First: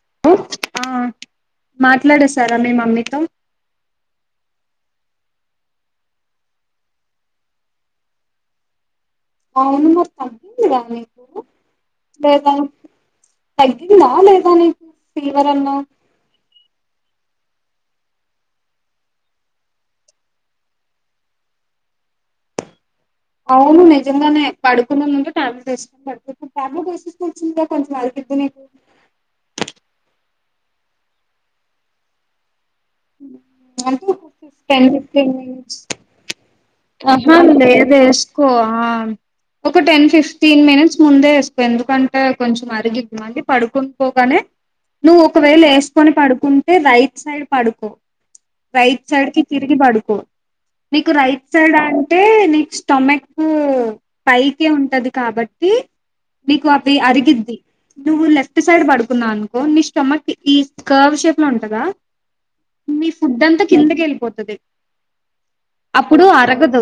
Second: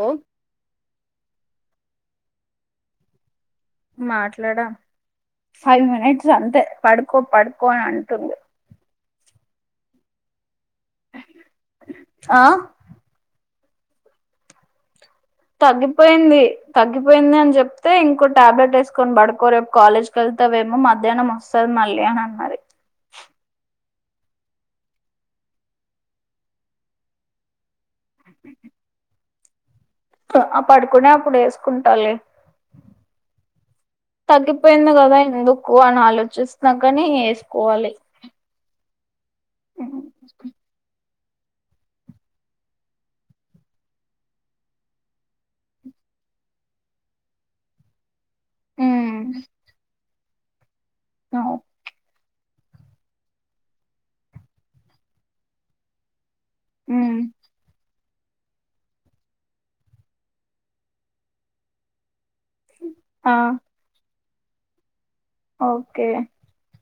ఓ ఆ మాట్లాడేసారా మీ మమ్మీతో మాట్లాడా ఫైవ్ మినిట్స్ అంతే పడుకో పడుకో అని అంటున్డు అవును మరి [inaudible] ఆ లేేద తగ్గిందా లేదా నీక్ ఫీవర్ అన్నవ్ పోయింది తగ్గిపోయింది అన్ చెప్తే ఇంకో టాబ్లెట్ ఏస్కోన్ పడుకో రేప్ కాలేజ్కెళ్తవేమో మధ్యాహ్నం వస్ మళ్ళీ అని అన్నది అవును నిజంగానే పడుకునేముందు టాబ్లెట్ యెస్కొని పడుకు [inaudible] క పడుకునే అప్పుడు యేసుకుంటాలె ఉ తగ్గిపోయింది కదా ఎందుకు అని ఆలోచిస్తున్నా కాని ఆహా వేసుకోవాలి లేదే కొ ఆ ఒక టెన్ ఫిఫ్టీన్ మినిట్స్ ముందే వేసుకో ఎందుకంటే కొంచెం అరిగిద్ధి అంటే పడుకుని పోగానే నువ్వు ఒకవేళ యేసుకొని పడుకుంటే రైట్ సైడ్ పడుకో రైట్ సైడ్ కి తిరిగి బడుకో మీకు రైట్ సైడ్ అంటే నెక్స్ట్ స్టమక్ పైకే ఉంటది కాబట్టి మీకు అది అరిగిది నువ్వు లెఫ్ట్ సైడ్ పడుకున్నా అనుకో నీ స్టమక్ ఈ కర్వ్ షేప్ లో ఉంటదా మీ ఆ ఫుడ్ అంతా కిందకి వెళ్ళిపోతది ఓకే అప్పుడు అరగదు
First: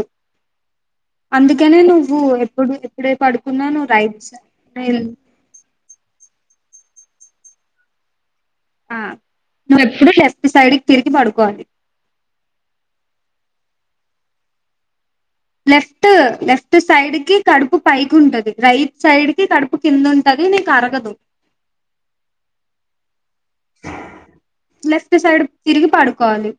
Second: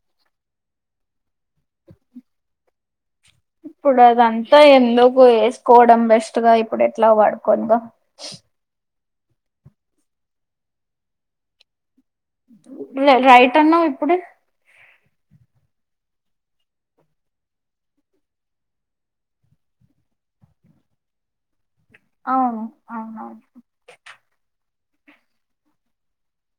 అందుకనే నువ్వు ఎప్పుడు ఎప్పుడే పడు ఇప్పుడు అదంతా ఎందుకు వేసుకోవడం బెస్ట్ గా ఇప్పుడు ఎట్లా పడుకోందో ఆ నువ్వెప్పుడు లెఫ్ట్ సైడ్ కి తిరిగి పడుకోవాలి రైట్ అన్నావు ఇప్పుడే లెఫ్ట్ లెఫ్ట్ సైడ్ కి కడుపు పైకి ఉంటది రైట్ సైడ్ కి కడుపు కింద ఉంటది నీకు అరగదు అవును అవునవును లెఫ్ట్ సైడ్కి తిరిగి పడుకోవాలి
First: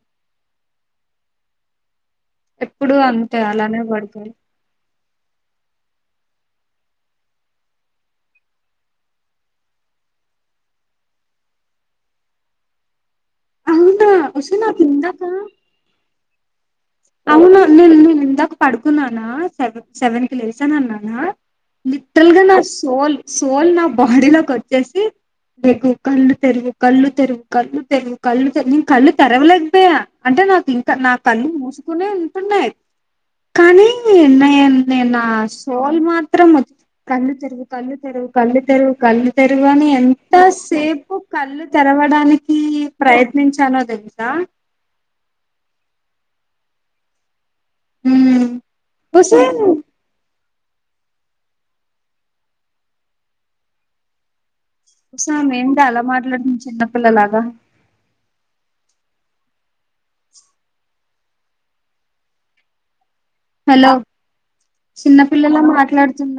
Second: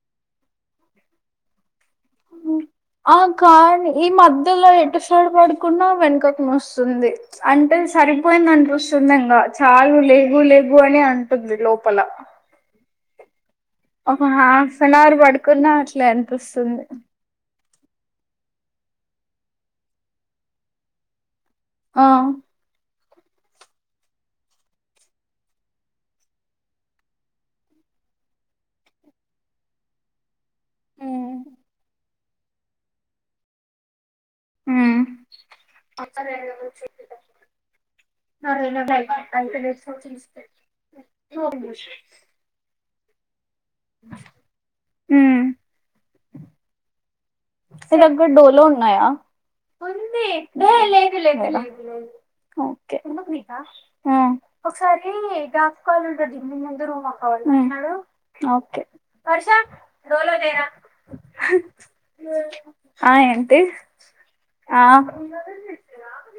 ఇప్పుడు అంతే అలానే పడుకోవాలి లో ఎటుసైడ్ పడుకున్నా వెనకకు నోస్తుంది అంటే సరిపోయింద అనిపిస్తుంది ఇంకా చాలు లేగు లేగు అని అంటుంది లోపల అవునా ఒక ఉషా హాఫ్ నాకు అన్ అవర్ ఇందాక పడుకున్నా అట్లే అనిపిస్తుంది అవునా నేను నేను ఇందాక పడుకున్నానా సెవ సెవెన్ కి లేసాన అన్నానా ఆ లిటరలు గా నా సోల్ సోల్ నా బాడీలోకి వచ్చేసి లెగు కళ్ళు తెరువు కళ్ళు తెరువు కళ్ళు తెరువు కళ్ళు తెరువు నేను కళ్ళు తెరవలేక పోయా అంటే నాకు ఇంకా నా ఉమ్ కళ్ళు మూసుకునే ఉంటున్నాయి కానీ నా నే నే ఉమ్ నా సోల్ మాత్రం కళ్ళు తెరువు కళ్ళు తెరువు కళ్ళు తెరువు కళ్ళు తెరువు అని ఎంత సేపు కళ్ళు తెరవడానికి ప్రయత్నించానో తెలుసా ఉం నీ దగ్గర డోలో ఉన్నాయా హుసేన్ ఉంది డోలో లేదు లే మేడం ఓకే ఒకసారి ఫ హుసామ్ ఏంటి [unintelligible] అలా కాాలంటడి మాట్లాడుతుంది మీను ఎందరుూ చిన్నపిల్లలాగా మాక్కవాలంటున్నాడు ఓకే వర్షా డోలో దేరా హాయ్ హలో చిన్నపిల్లల మాట్లాడుతున్న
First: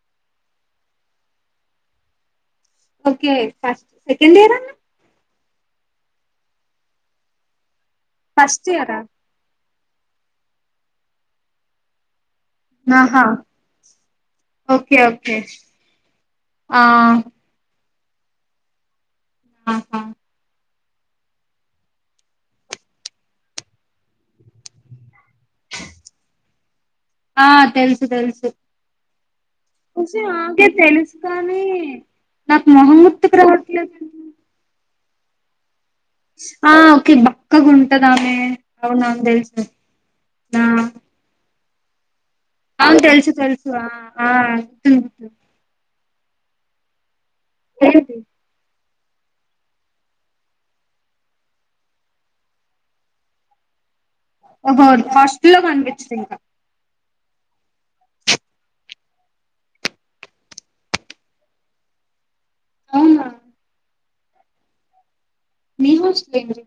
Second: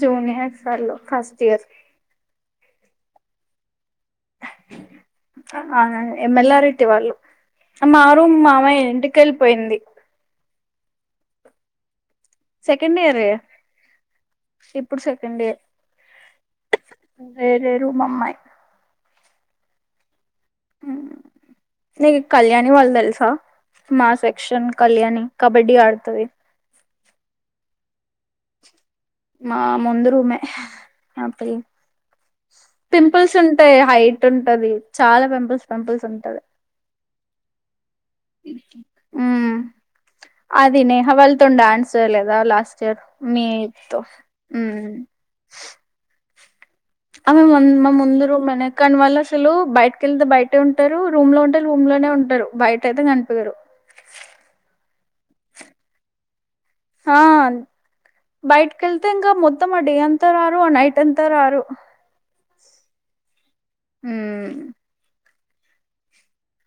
జూనియర్స్ వాళ్ళు first year okay first second year అన్నవ్ ఆ ఎమ్మెలారట్టి వాళ్ళు అమ్ మ్ ఫస్ట్ మామయ్య ఇయరా ఇంటికెళ్ళిపోయింది సెకండ్ ఇయర్ ఆహా ఓకే ఇప్పుడు ఓకే సెకండ్ ఇయర్ ఆ వేరే రూమ్ అమ్మాయి ఆహా నీకు కళ్యాణి వాళ్ళు తెలుసా మా సెక్షన్ కళ్యాణి కబడ్డీ ఆడుతది ఆ తెలుసు తెలుసు మా ముందు వష [unintelligible] రూమే అగే తెలుసు ఆ పిల్ల కానీ నాకు మొహం పింపుల్స్ గుర్తుకు ఉంటాయి రావట్లేదు హైట్ ఉంటది చాలా పెంపుల్ పెంపుల్స్ ఉంటాయి ఆ ఓకే బక్క గుంటదామే ఆమె నాకు తెలుసు నా ఆ వాళతో డాన్స్ ఏయ్ లేదా లాస్ట్ ఇయర్ తెలుసు తెలుసు ఆ మీతో ఆ గుర్తుంది గుర్తుంది అే మ ఏది? ముందరు మన [unintelligible] కాని వాళ్ళు అసలు బయటకిెళ్తే బయటే ఉంటారు రూమ్ లో ఉంటే రూమ్ లోనే ఉంటారు బయట అయితే కనిపియరు ఓహో ఫస్ట్ లో పంపిచిరు ఇంకా ఆ బయటకెళ్తే ఇంకా మొత్తం ఆ డే అంతా రారు ఆ నైట్ అంతా రారు అవునా ఊ అ మీఊల్స్ బేకరీ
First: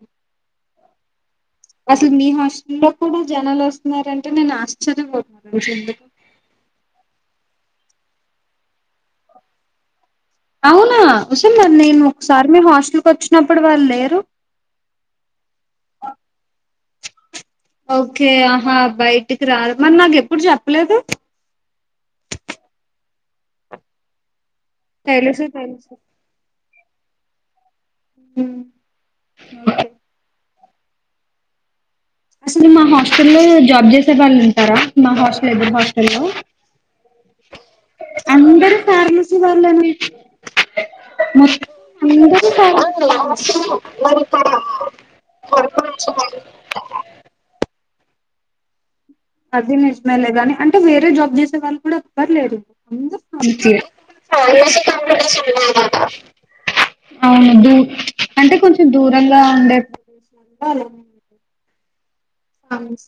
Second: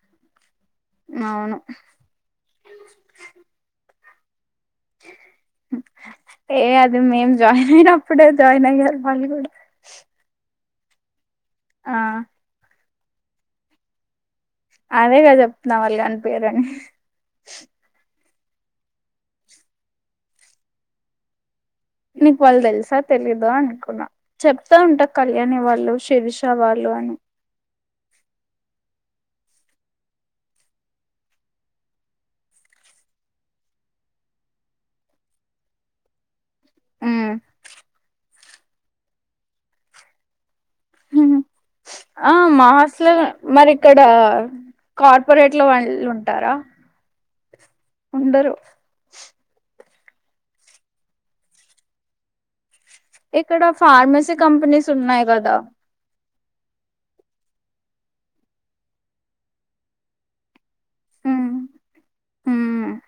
అవును అసలు మీ హాస్టల్లో కూడా జనాలు వస్తున్నారంటే నేను ఆశ్చర్యపోతున్న ఏ అది మేం జాయిన్ అయినప్పుడే జాయిన్ అయ్యారు వాళ్ళు కూడా అవునా ఒసే ఆ నేను ఒకసారి మీ హాస్టల్కి వచ్చినప్పుడు వాళ్ళు లేరు అదేగాద చెప్తున్నాం వాళ్ళు కనిపయరుని ఓకే ఆహా బయటికి రారు మరి నాకు ఎప్పుడు చెప్పలేదు నీకు వాళ్ళు తెలుసా తెలీదు అనుకున్నా చెప్తా ఉంటా తెలుసు కళ్యాణి తెలుసు వాళ్ళు శిరిష్ షా వాళ్ళు అని ఊ అసలు మా హాస్టల్ల్లో జాబ్ చేసే వాళ్ళు ఉంటారా మా హాస్టల్ ఎదురు హాస్టల్లో ఆ అందరు ఫార్మసి వాళ్ళేనే మాకు ఆ మా హాస్టల్ అందరు మరి ఇక్కడ కార్పొరేట్ లో వాళ్ళు ఉంటారా ఉండరు అది నిజమేలే గాని అంటే వేరే జాబ్ చేసే వాళ్ళు కూడా ఎవ్వుర్లేరు ఇక్కడ ఎందుకంటే ఫార్మసీ కంపెనీస్ ఉన్నాయి కదా అవును దూ అంటే కొంచెం దూరంగా ఉండే అలే ఉమ్ అ ఉమ్. స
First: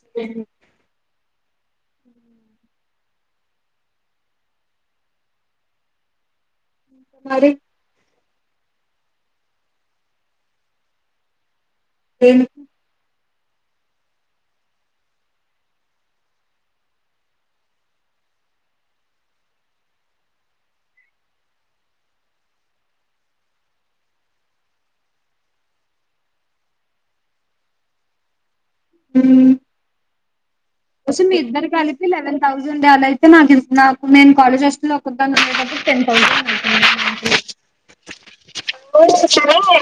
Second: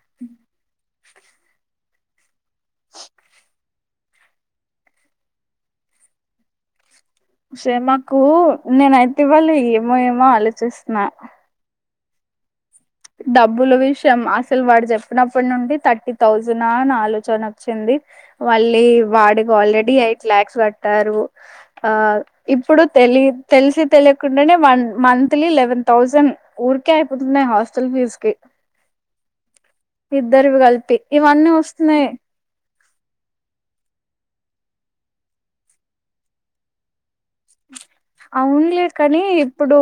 అ అే మాకు నేనయితే ఇవాళ ఏమో ఏమో ఆలోచిస్తున్నా దేని డబ్బుల విషయం అసలు వాడు చెప్పినప్పటి నుండి థర్టీ థౌజనా అని ఆలోచనోచ్చింది మళ్ళీ వాడికి ఆల్రెడీ ఎయిట్ ల్యాక్స్ కట్టారు ఆ ఇప్పుడు తెలి తెలిసి తెలియకుండానే వన్ మంత్లీ లెవెన్ థౌజండ్ ఊరికే అయిపోతున్నాయి హాస్టల్ ఫీజ్ కి ఉ ఇద్దరువి కలిపి ఇవన్నీ వస్తున్నాయి థౌజండ్ అలా అయితే నాకు నాకు నేను కాలేజ్ వస్లో ఒకద్దా కాబట్టి టెన్ థౌసండ్ అవుతు అవునులే కానీ ఇప్పుడు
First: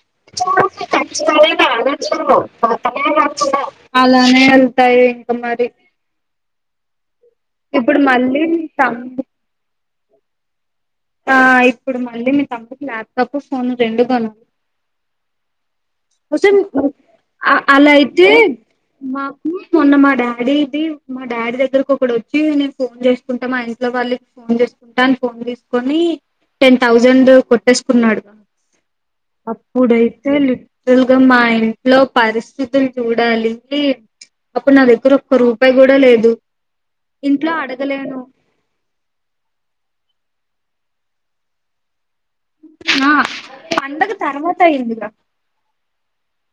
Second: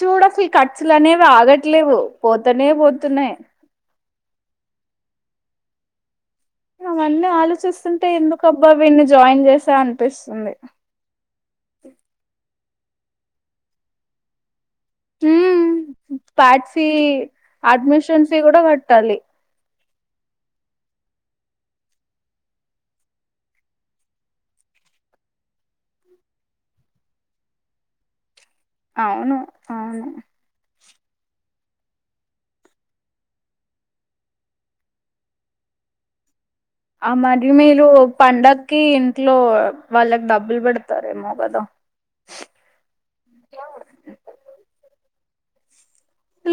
చూడు అసలు ఖర్చులు అనేవి ఆగట్లేవు పోతనే పోతున్నాయి మంత్లీ అలానే వెళ్తాయి ఇంకా మరి అవన్నీ ఇప్పుడు ఆలోచిస్తుంటే మళ్ళీ మీ ఎందుకుబ్బా వీన్ని తమ్ము జాయిన్ చేసా అనిపిస్తుంది ఆ ఇప్పుడు మళ్ళీ మీ తమ్ముకి ల్యాప్టాప్ ఫోన్ రెండు కొను ఊ అసలు ప్యాట్ ఫీ అ అలా అయితే అడ్మిషన్ ఫీ కూడా కట్టాలి మాకు మొన్న మా డాడీ ఇది మా డాడీ దగ్గరకు ఒకడొచ్చి నేను ఫోన్ చేసుకుంటా మా ఇంట్లో వాళ్ళ ఫోన్ చేసుకుంటాని ఫోన్ తీసుకొని టెన్ థౌజండ్ కొట్టేసుకున్నాడు అవును అవును అప్పుడైతే యల్గా మా ఇంట్లో పరిస్థితులు చూడాలి అప్పుడు నా దగ్గర ఒక్క రూపాయి కూడా లేదు ఆ మరి ఇంట్లో మీలు అడగలేను పండగకి ఇంట్లో వాళ్ళకి డబ్బులు పెడతారేమో కదా. ఆ పండగ తర్వాత అయ్యింది గా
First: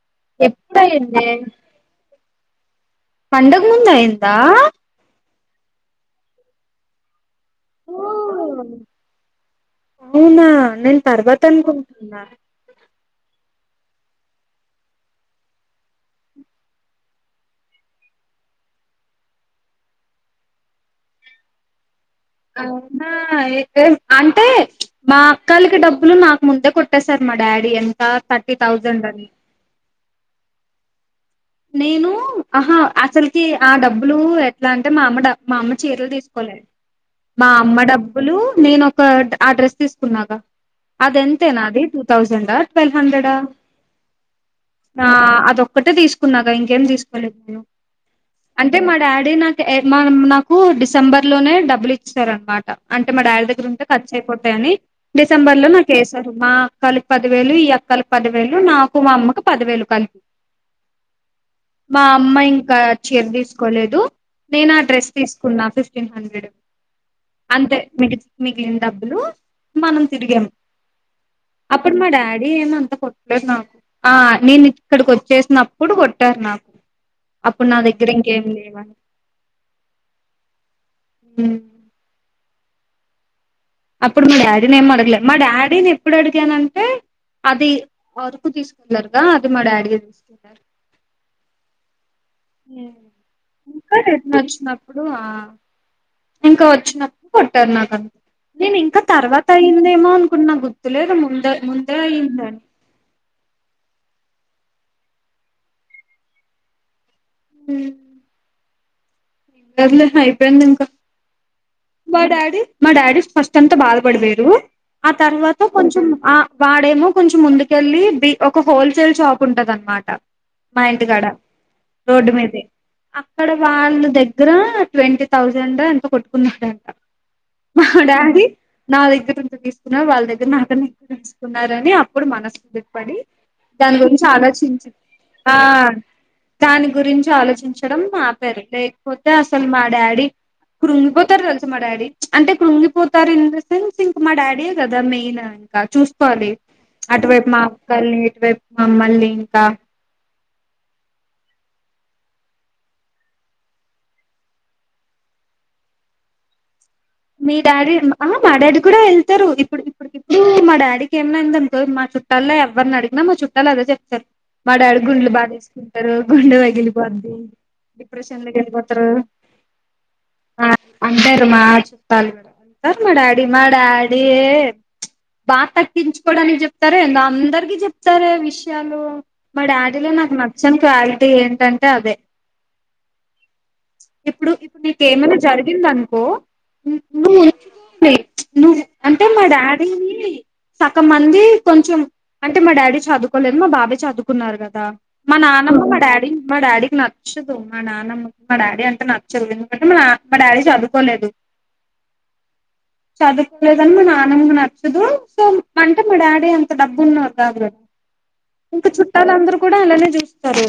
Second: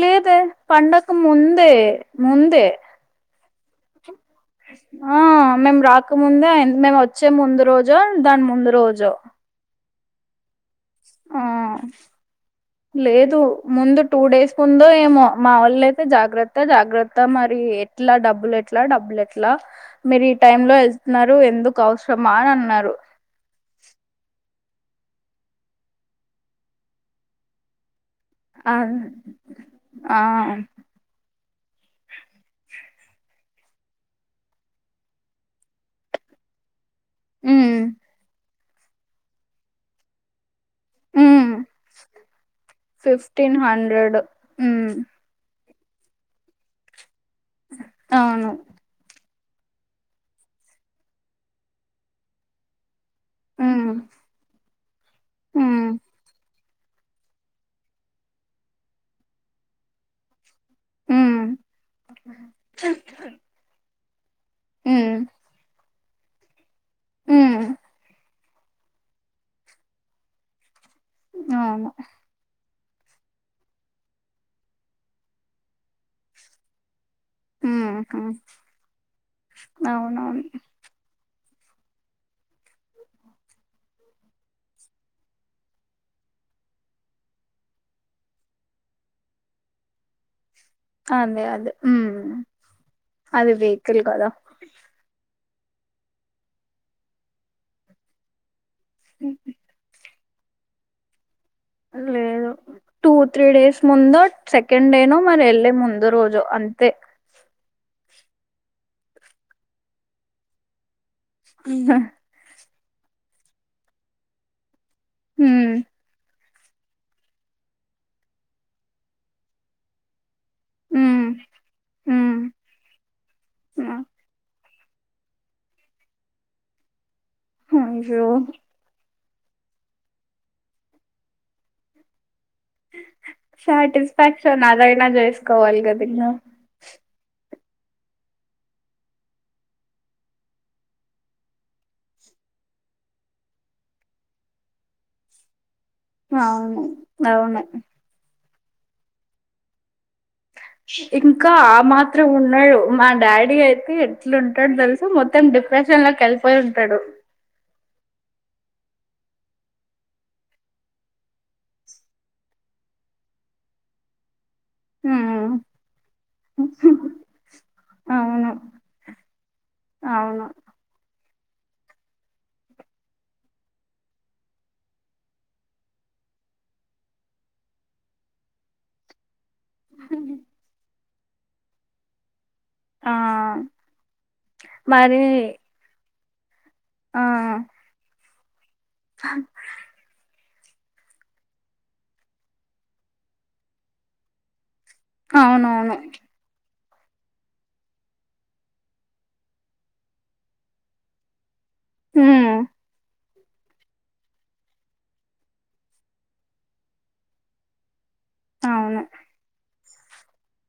లేదే పండకు అయిందే ముందే ముందే పండగ్ ముందు అయ్యిందా ఆ మేము రాకముందే అయి మేము వచ్చే ముందు రోజో, దాని ఓ ముందు రోజో. అవునా నేను తర్వత ఆ అనుకుంటున్నా లేదు ముందు టూ డేస్ ముందు ఏమో మా వాళ్ళ అయితే జాగ్రత్త, జాగ్రత్త మరి. ఎట్లా డబ్బులు ఎట్లా డబ్బులు ఎట్లా, మీరు ఈ టై లో వెళుతున్నారు ఎందు. కవసరమా అని అన్నారు ఆ ఏ అంటే మా అక్కలకి డబ్బులు, నాకు ముందే కొట్టేసారు మా డాడీ అన్. తా థర్టీ ఆ థౌజండ్ అని ఆ నేను ఆహా అసలకి ఆ డబ్బులు ఎట్లా అంటే, మా అమ్మ డ మా అమ్మ చీరలు తీసుకోలే. మా అమ్మ ఉమ్ డబ్బులు నేను ఒక ఆ డ్రెస్ తీసుకున్నాగా అది ఉమ్ ఎంతేనా అది టూ థౌజండ్ ఆ, ట్వెల్వ్ హండ్రెడ్ ఆ. ఫిఫ్టీన్ హండ్రెడ్ ఉమ్ ఒక్కటే తీసుకున్నాగా ఇంకేం తీసుకోలేదు అవును అంటే మా డాడీ నాకు ఏ మా నాకు డిసెంబర్ లోనే డబ్బులు ఇచ్చారు అనమాట. అంటే మా డాడ్ దగ్గర ఉంటే ఉమ్ ఖర్చు అయిపోతాయని. డిసెంబర్ లో ఉమ్ నాకు వేసారు. మా అక్కకి పదివేలు, ఈ అక్కకి పదివేలు, నాకు మా అమ్మకు పదివేలు కలిప్. హూ మా అమ్మా ఇంకా చీర తీసుకోలేదు, నేను ఆ డ్రెస్ తీసుకున్నా ఫిఫ్టీన్ హండ్రెడ్. ఉమ్ ఉమ్ అంతే మిగ్ మిగిలిన డబ్బులు మనం తిరిగాం అవును అప్పుడు మా డాడీ ఏమంతా కొట్టలేదు నాకు ఆ నేను ఇక్కడికి వచ్చేసినప్. ప్పుడు కొట్టారు నా హ్ అప్పుడు దగ్గర హు ఇంకేం లేవని అవునవును హ్ అప్పుడు మా డాడీ నీ ఏం అడగలే మా డాడీని ఎప్పుడు అడిగానంటే అది అరకు తీసుకున్నారుగా అది మా డాడీ ఏ తీస్ అదే అదే ఉమ్ అది ఇంక వెహికల్ కదా రిటర్న్ వచ్చినా ఇంకా వచ్చినప్పుడు కొట్టారు నాకన్ నేను ఇంకా తర్వాత అయ్యిందేమో అనుకున్నా గుర్తులేదు ముందే ముందే లేదు అయ్యిందన్. టూ, త్రీ డేస్ ముందు సెకండ్ డే నో మరి వెళ్ళే ముందు రోజో అంతే. హ్ సర్లే అయిపోయింది ఇంకా ఇ హా మా డాడీ మా డాడీ ఫస్ట్ అంత బాధపడిపోారు ఆ తర్వాత హ్మ్ కొంచెం ఆ వాడేమో కొంచెం ముందుకెళ్ళి బి ఒక హోల్సేల్ షాప్ ఉంటది అనమాట. మా ఇంటికాడ హ్మ్ రోడ్డు హ్మ్ మీదే అక్కడ వాళ్ళ దగ్గర ట్వంటీ థౌజండ్ ఏ అంత కొట్టుకున్నట్డ ఆ మా అయ్యో డాడీ నా దగ్గర నుంచి తీసుకున్నారు, వాళ్ళ దగ్గర నాకన్న ఎక్కువే తీుసుకున్నారని అప్పుడు మనస్. దాని గురించి సాటిస్ఫాక్షన్ ఆలోచించి అదైనా చేసుకోవాలి కదా ఇంగ దాని గురించి ఆలోచించడం ఆపారు లేకపోతే అసలు మా డాడీ కృంగిపోతరు మా డాడీ అంటే కృంగిపోతారు ఇన్ నోసెన్స్ ఇంకా మా డాడీయే కదా మెయిన్ ఇంకా చూస్ ది అవును అటువైపు మా అవును అక్కల్ని ఇటువైపు మా మమ్మల్ని ఇంకా ష్ ఇంకా ఆ మాత్రం ఉన్నాడు మా డాడీ అయితే ఎట్లుంటాడు తెలుసా మొత్తం డిప్రెషన్ లో కలిసి పోయింటాడు మీ డాడీ ఆ మా డాడీ కూడా వెళ్తారు ఇప్పుడు ఇప్పుడు ఇప్పుడు మా డాడీకి ఏమన్నా అయింది అనుకో మా చుట్టాల్లో ఎవరిని అడిగినా మా చుట్టాలు అదే చెప్తారు మా డాడి గుండెలు హ్మ్ బాదేసుకుంటారు గుండె పగిలిపొద్ది డిప్రెషన్ లో అవును వెళ్ళిపోతారు అవును అంటారు మా చు మా డాడీ మా డాడీ ఏ బాద తగ్గించుకోవడానికి చెప్తారే ఏందో అందరికి చెప్తారే విషయాలు మా డాడీలో నాకు నచ్చందీ క్వాలిటీ ఏంటంటే అదే ఆ ఇప్పుడు ఇప్పుడు నీకు మరి ఏమైన్న జరిగింది అనుకో ఆ ఆ నువ్వు అంటే మా డాడీని సకం మంది కొంచెం అంటే మా డాడీ చదువుకోలేదు మా బాబాయ్ చదువుకున్నారు కదా మా నానమ్మ మా అవునవును డాడీ నీ మా డాడీకి నచ్చదు మా నాన్నమ్మ మా డాడీ అంటే నచ్చదు ఎందుకంటే మా నా మా డాడీ చదువుకోలేదు హు ఆ చదువుకోలేదని మా నానమ్మ కి నచ్చదు సో అంటే మా డాడీ అంత డబ్బు ఉన్నోడు కాదు కదా ఇంకా అవును చుట్టాలందరు కూడా అలానే చూస్తారు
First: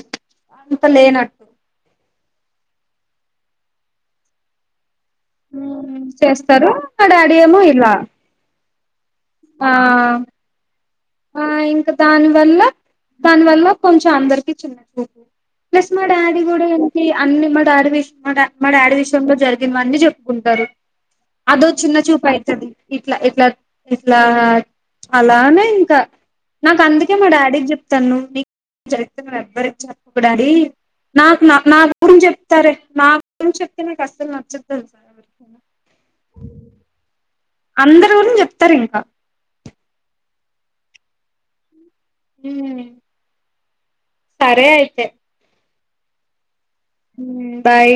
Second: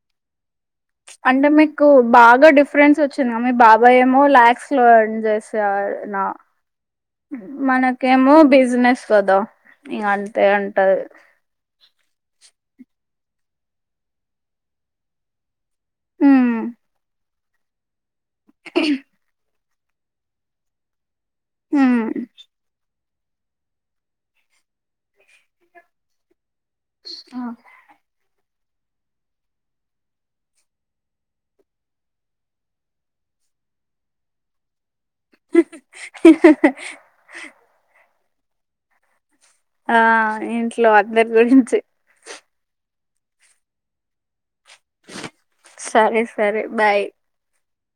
అంత లేనట్టు అంటే మీకు బాగా డిఫరెన్స్ వచ్చింది మీ బాబాయ్ ఏమో ల్యాక్స్ లో ఎర్న్ చేస్త సాల్ నా చేస్తారు మా డాడీ ఏమో ఇలా మనకేమో బిజినెస్ కదా ఇగా ఆ అంతే ఉంటది ఆ ఇంకా దాని వల్ల దాని వల్ల కొంచెం అందరికి చిన్న చూపు ప్లస్ మా డాడీ ఉమ్ కూడా ఏంటి అన్ని మా డాడీ విష్ మా మా డాడీ విష్ లో జరిగినవన్నీ చెప్పుకుంటారు అదో చిన్న ఉమ్ చూపు అయతది ఇట్లా ఇట్లా ఇట్లా అలానే ఇంకా నాకు అందుకే మా ఆ డాడీకి చెప్తాను నీకు చెప్తే నువ్వు ఎవ్వరి చెప్పకు డాడీ నాకు నా నా గురించి చెప్తారే నా గురించి చెప్తే నాకు అస్సలు నచ్చదు తెలుసా ఎవరికైనా, అందరు గురించి చెప్తారు ఇంకా ఆ ఇంట్లో అందరి గురించి ఉ సరే అయితే సరే సరే బాయ్ ఉమ్ బాయ్